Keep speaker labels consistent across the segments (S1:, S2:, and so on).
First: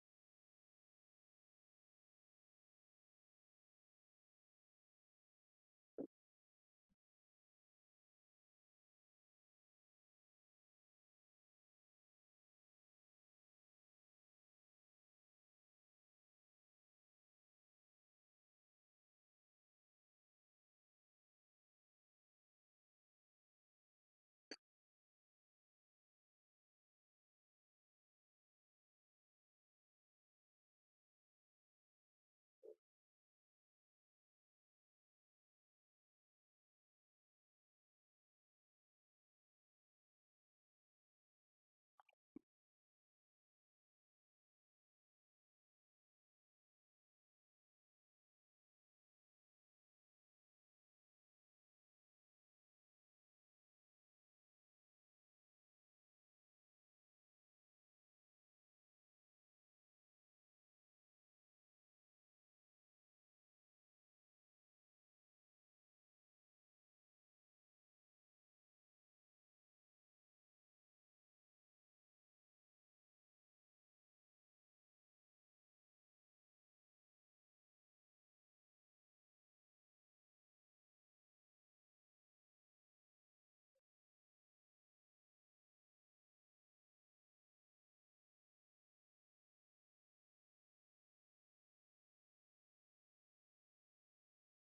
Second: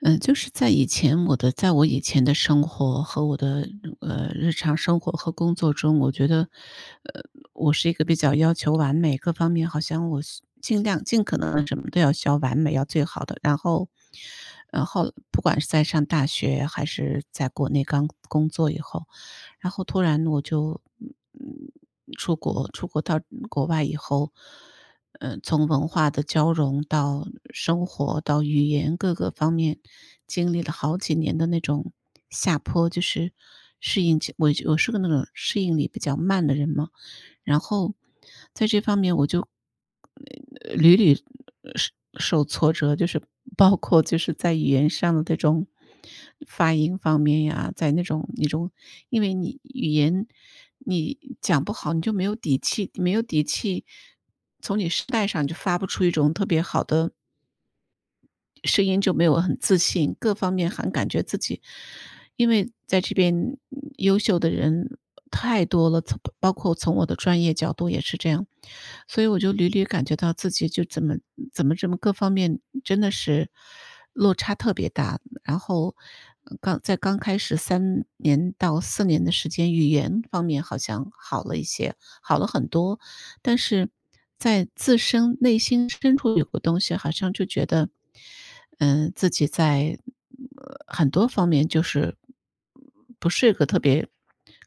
S1: 嗯，就是在以前我的在我以前的生活和我的，日常生活和工作中，我觉得，呃，我是一个比较要求完美，各方面好像我是尽量尽可能什么都要需要完美，要最好的。然后不管是在上大学还是在国内刚工作以后，然后突然我就嗯出国，出国到国外以后，从文化的交融到生活到语言各个方面，经历了好几年的那种下坡，就是适应期。我是个那种适应力比较慢的人嘛，然后在这方面我就屡屡受受挫折，就是 包括就是在语言上的这种发音方面呀，在那种因为你语言你讲不好，你就没有底气，没有底气，从你声带上就发不出一种特别好的声音，就没有很自信，各方面还感觉自己，因为在这边优秀的人太多了，从包括从我的专业角度也是这样，所以我就屡屡感觉到自己就怎么这么各方面真的是落差特别大，然后刚开始3年到4年的时间，语言方面好像好了一些，好了很多。但是在自身内心深处有个东西，好像就觉得，嗯，自己在，很多方面就是不是个特别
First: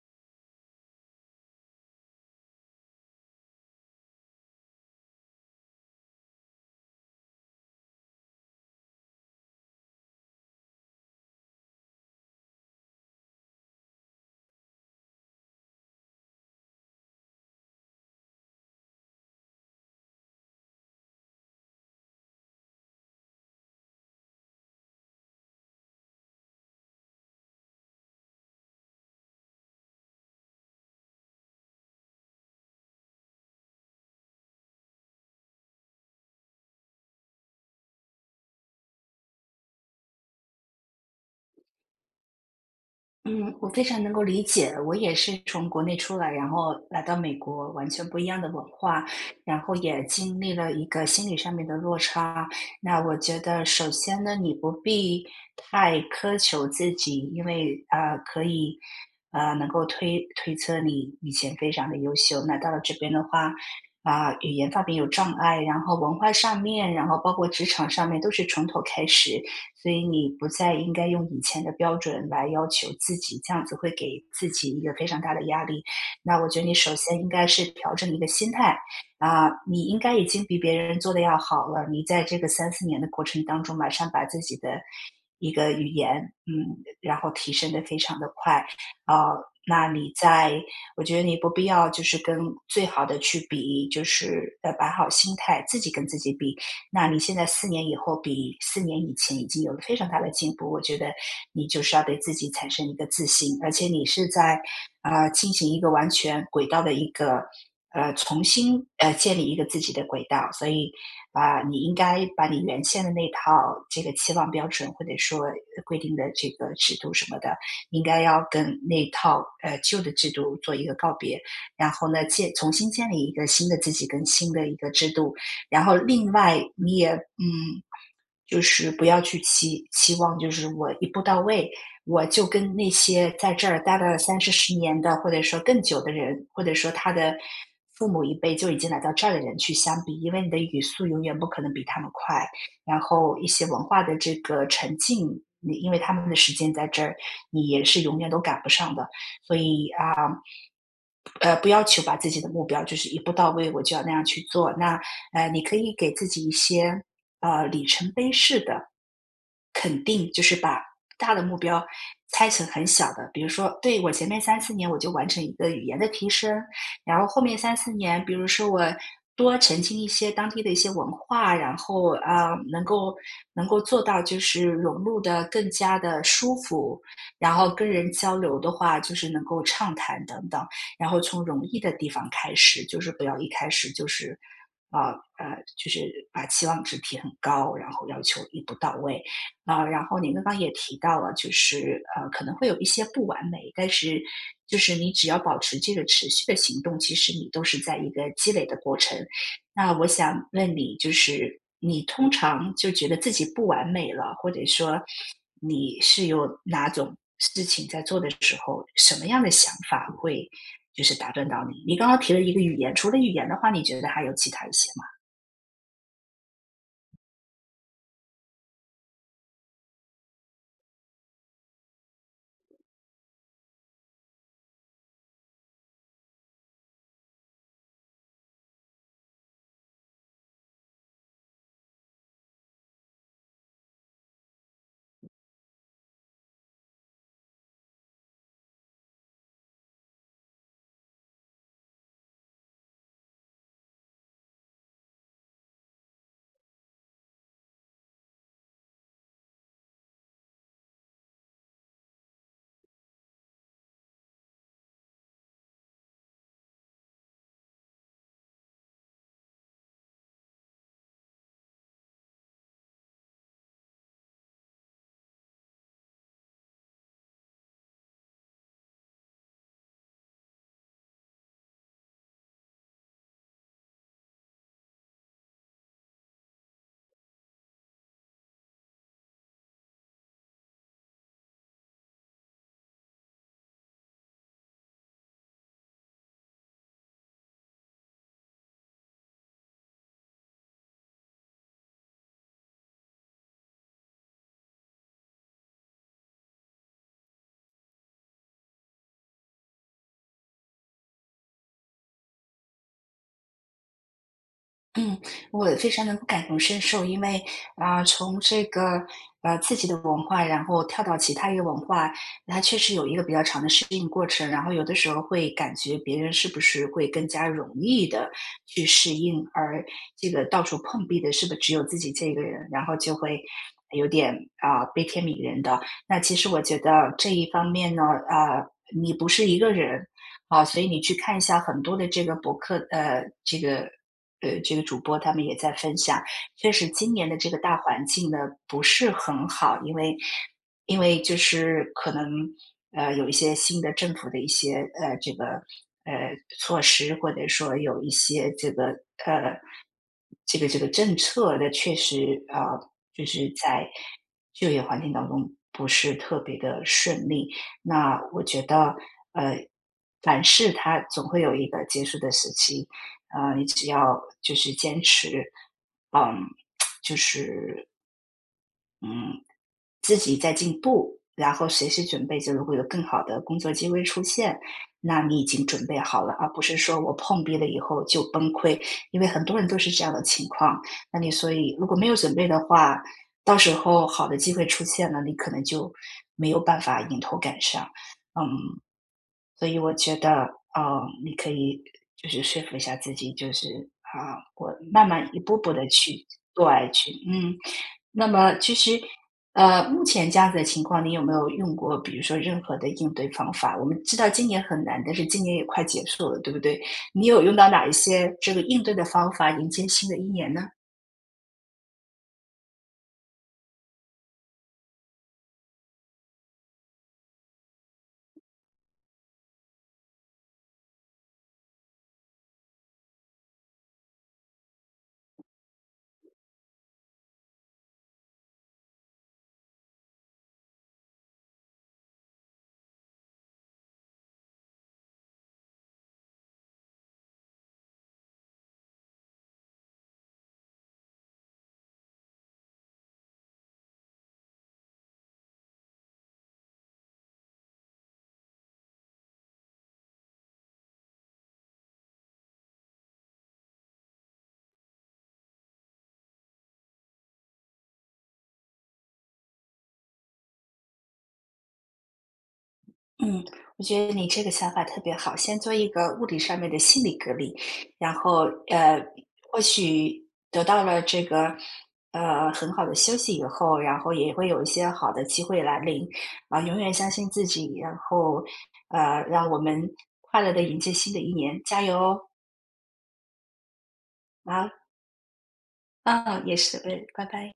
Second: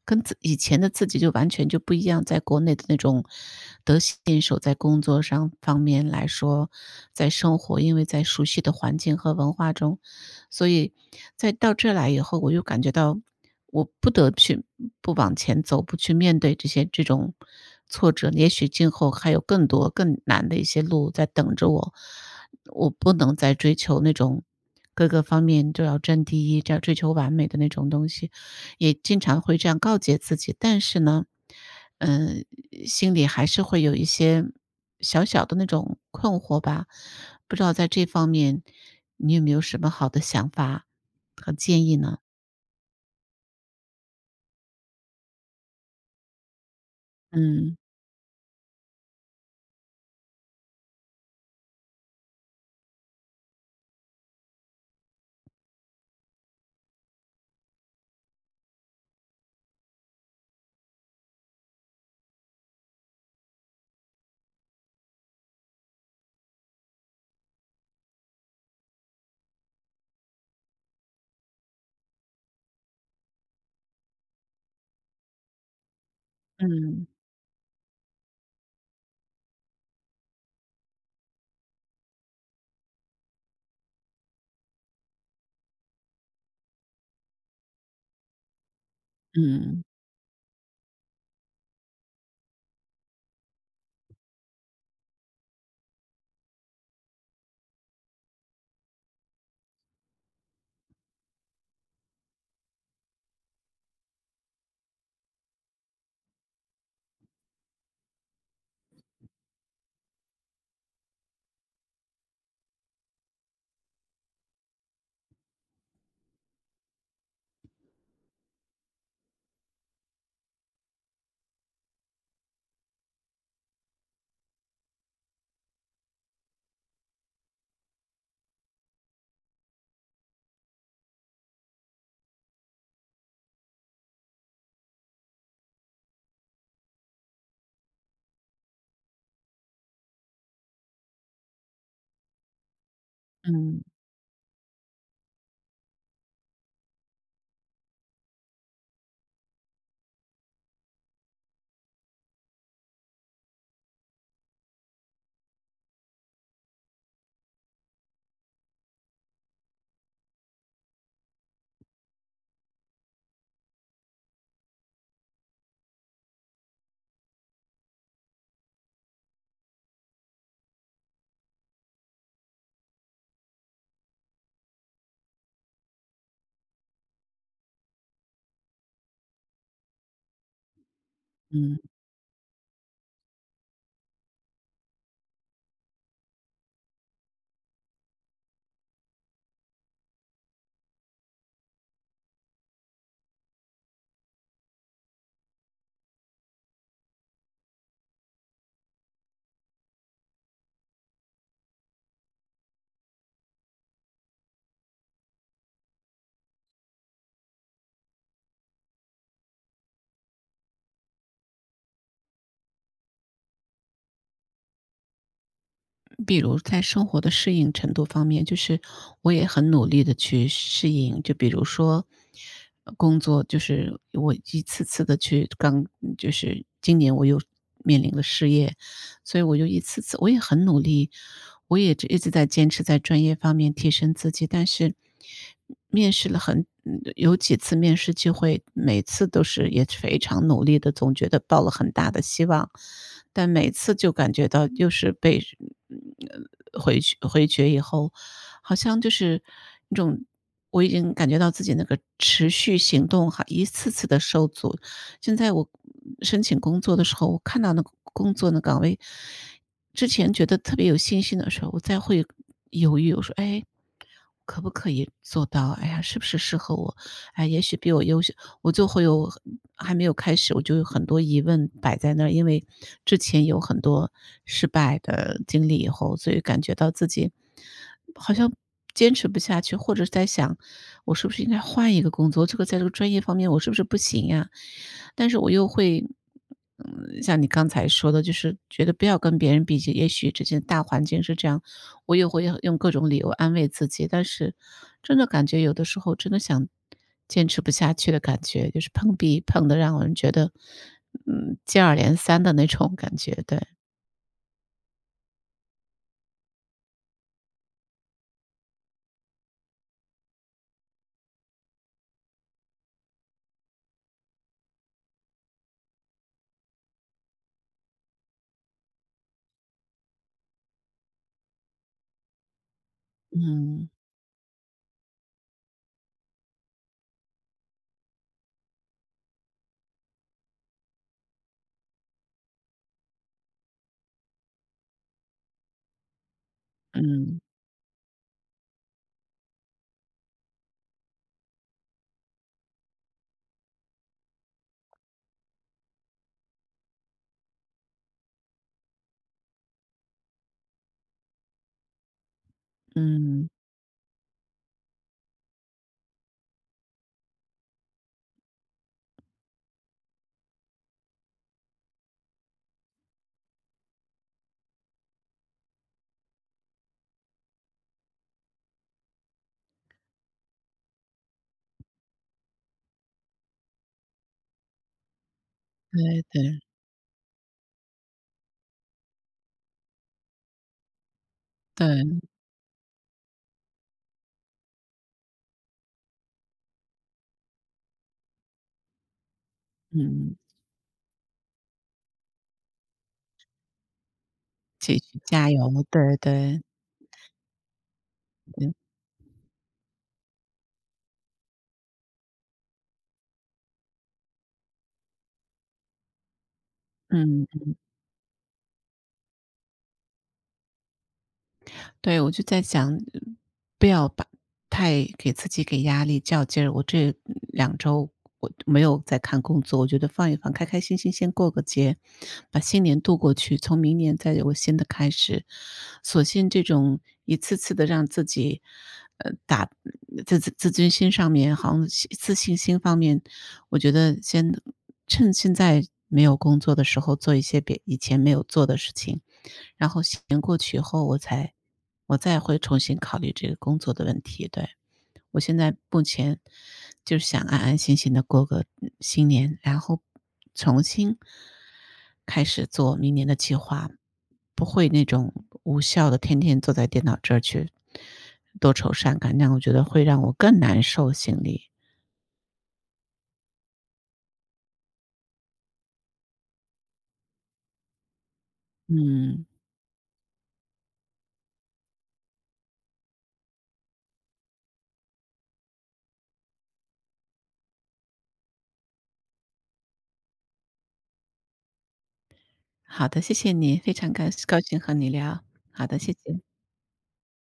S1: 跟自以前的自己就完全就不一样，在国内的那种得心应手，在工作上方面来说，在生活，因为在熟悉的环境和文化中，所以在到这来以后，我又感觉到我不得去不往前走，不去面对这种挫折，也许今后还有更多更难的一些路在等着我。我不能再追求那种各个方面都要占第一，这样追求完美的那种东西，也经常会这样告诫自己。但是呢，嗯、心里还是会有一些小小的那种困惑吧。不知道在这方面你有没有什么好的想法和建议呢？
S2: 嗯，我非常能够理解，我也是从国内出来，然后来到美国，完全不一样的文化，然后也经历了一个心理上面的落差。那我觉得，首先呢，你不必太苛求自己，因为可以能够推测你以前非常的优秀，那到了这边的话，语言方面有障碍，然后文化上面，然后包括职场上面，都是从头开始。所以你不再应该用以前的标准来要求自己，这样子会给自己一个非常大的压力。那我觉得你首
S1: 嗯
S2: 先应该是调整一个心态。你应该已经比别人做的要好了。你在这个三四年的过程当中，马上把自己的一个语言，然后提升的非常的快。啊、
S1: 嗯嗯嗯。
S2: 那你在，我觉得你不必要就是跟最好的去比，就是摆好心态，自己跟自己比，那你现在四年以后比四年以前已经有了非常大的进步，我觉得你就是要对自己产生一个自信，而且你是在进行一个完全轨道的一个重新建立一个自己的轨道，所以你应该把你原先的那套这个期望标准或者说规定的这个制度什么的，应该要跟那套旧的制度做一个告别，然后呢重新建立一个新的自己跟新的一个制度，然后另外你也就是不要去期望，就是我一步到位，我就跟那些在这儿待了三四十年的，或者说更久的人，或者说他的父母一辈就已经来到这儿的人去相比，因为你的语速永远不可能比他们快，然后一些文
S1: 嗯
S2: 化的这个沉浸。因为他们的时间在这儿，你也是永远都赶不上的。不要求把自己的目标就是一步到位，我就要那样去做。那你可以给自己一些里程碑式的肯定，就是把大的目标拆成很小的，比如说，对我前面三四年我就完成一个语言的提升，然后后面三四年，比如说我多澄清一些当地的一些文化，然后能够能够做到就是融入的更加的舒服，然后跟人交流的话就是能够畅谈等等，然后从容易
S1: 嗯
S2: 的地方开始，就是不要一开始就是。啊就是把期望值提很高，然后要求一步到位，然后您刚刚也提到了，就是可能会有一些不完美，但是就是你只要保持这个持续的行动，其实你都是在一个积累的过程。那我想问你，就是你通常就觉得自己不完美了，或者说你是有哪种事情在做的时候，什么样的想法会就是打断到你？你刚刚提了一个语言，除了语言的话，你觉得还有其他一些吗？
S1: 比如在生活的适应程度方面，就是我也很努力的去适应。就比如说，工作就是我一次次的去就是今年我又面临了失业，所以我就一次次我也很努力，我也一直在坚持在专业方面提升自己，但是面试了有几次面试机会，每次都是也非常努力的，总觉得抱了很大的希望，但每次就感觉到又是被嗯回去回绝以后，好像就是一种我已经感觉到自己那个持续行动哈，一次次的受阻，现在我申请工作的时候，我看到那个工作那岗位，之前觉得特别有信心的时候，我再会犹豫，我说：“哎，可不可以做到？哎呀，是不是适合我？哎，也许比我优秀。”我就会有还没有开始，我就有很多疑问摆在那儿，因为之前有很多失败的经历以后，所以感觉到自己好像坚持不下去，或者是在想，我是不是应该换一个工作？这个在这个专业方面我是不是不行呀？但是我又会，嗯，像你刚才说的，就是觉得不要跟别人比较，也许这件大环境是这样，我也会用各种理由安慰自己，但是真的感觉有的时候真的想坚持不下去的感觉，就是碰壁碰得让人觉得，嗯，接二连三的那种感觉，对，
S2: 嗯，我非常能够感同身受，因为，从这个，自己的文化，然后跳到其他一个文化，它确实有一个比较长的适应过程，然后有的时候会感觉别人是不是会更加容易的去适应，而这个到处碰壁的是不是只有自己这个人，然后就会
S1: 嗯
S2: 有点，悲天悯人的。那其实我觉得这一方面呢，啊，你不是一个人，啊，所以你去看一下很多的这个博客这个这个主播他们也在分享，确实今年的
S1: 嗯
S2: 这个大环境呢不是很好，因为就是可能有一些新的政府的一些呃这个措施，或者说有一些这个呃这个政策的，确实就
S1: 嗯，
S2: 是在就业环境当中不是特别的顺利。那我觉得呃，凡事它总会有一个结束的时期，啊，你只要就是坚持，嗯，就是自己在进步，然后随时准备着，如果有更好的工作机会出现，那你已经准备好
S1: 对
S2: 了，而
S1: 对
S2: 不是说我碰壁了以后就崩溃，因为很多人都是这样的情况。那你所以如果没有
S1: 对，
S2: 准备的话，到时候好的机会出现了，你可能就没有办法迎头赶上。嗯，所以我觉得，
S1: 嗯。
S2: 嗯你可以就是说服一下自己，就是啊，我
S1: 继
S2: 慢
S1: 续
S2: 慢一
S1: 加
S2: 步步
S1: 油，
S2: 的
S1: 对
S2: 去
S1: 对，
S2: 做下去。嗯，那么其实，目前这样子的情况，你有没有用过，比如说任何的应对方法？我们知道今年很难，但是今年也快结束了，对不对？你有
S1: 嗯。
S2: 用到哪一些这个应对的方法迎接新的一年呢？
S1: 对，我就在想，不要把太给自己给压力、较劲儿。我这两周我没有在看工作，我觉得放一放，开开心心先过个节，把新年度过去，从明年再有个新的开始。索性这种一次次的让自己，呃，打自尊心上面，好像自信心方面，我觉得先趁现在没有工作的时候，做一些别以前没有做的事情，然后新年过去以后，我再会重新考虑这个工作的问题。对，我现在目前就是想安安心心的过个新年，然后重新开始做明年的计划，不会那种无效的天天坐在电脑这儿去多愁善感，那样我觉得会让我更难受心里。
S2: 嗯，我觉得你这个想法特别好，先做一个物理上面的心理隔离，然后呃，
S1: 嗯，
S2: 或许得到了这个很好的休息以后，然后也会有一些好的机会来临，永远相信自己，然后让我们快乐的迎接新的一年，加油！哦！
S1: 好的，谢谢你，非常高
S2: 啊
S1: 兴和你聊。好的，谢
S2: 啊，
S1: 谢。
S2: 也是，对，拜拜。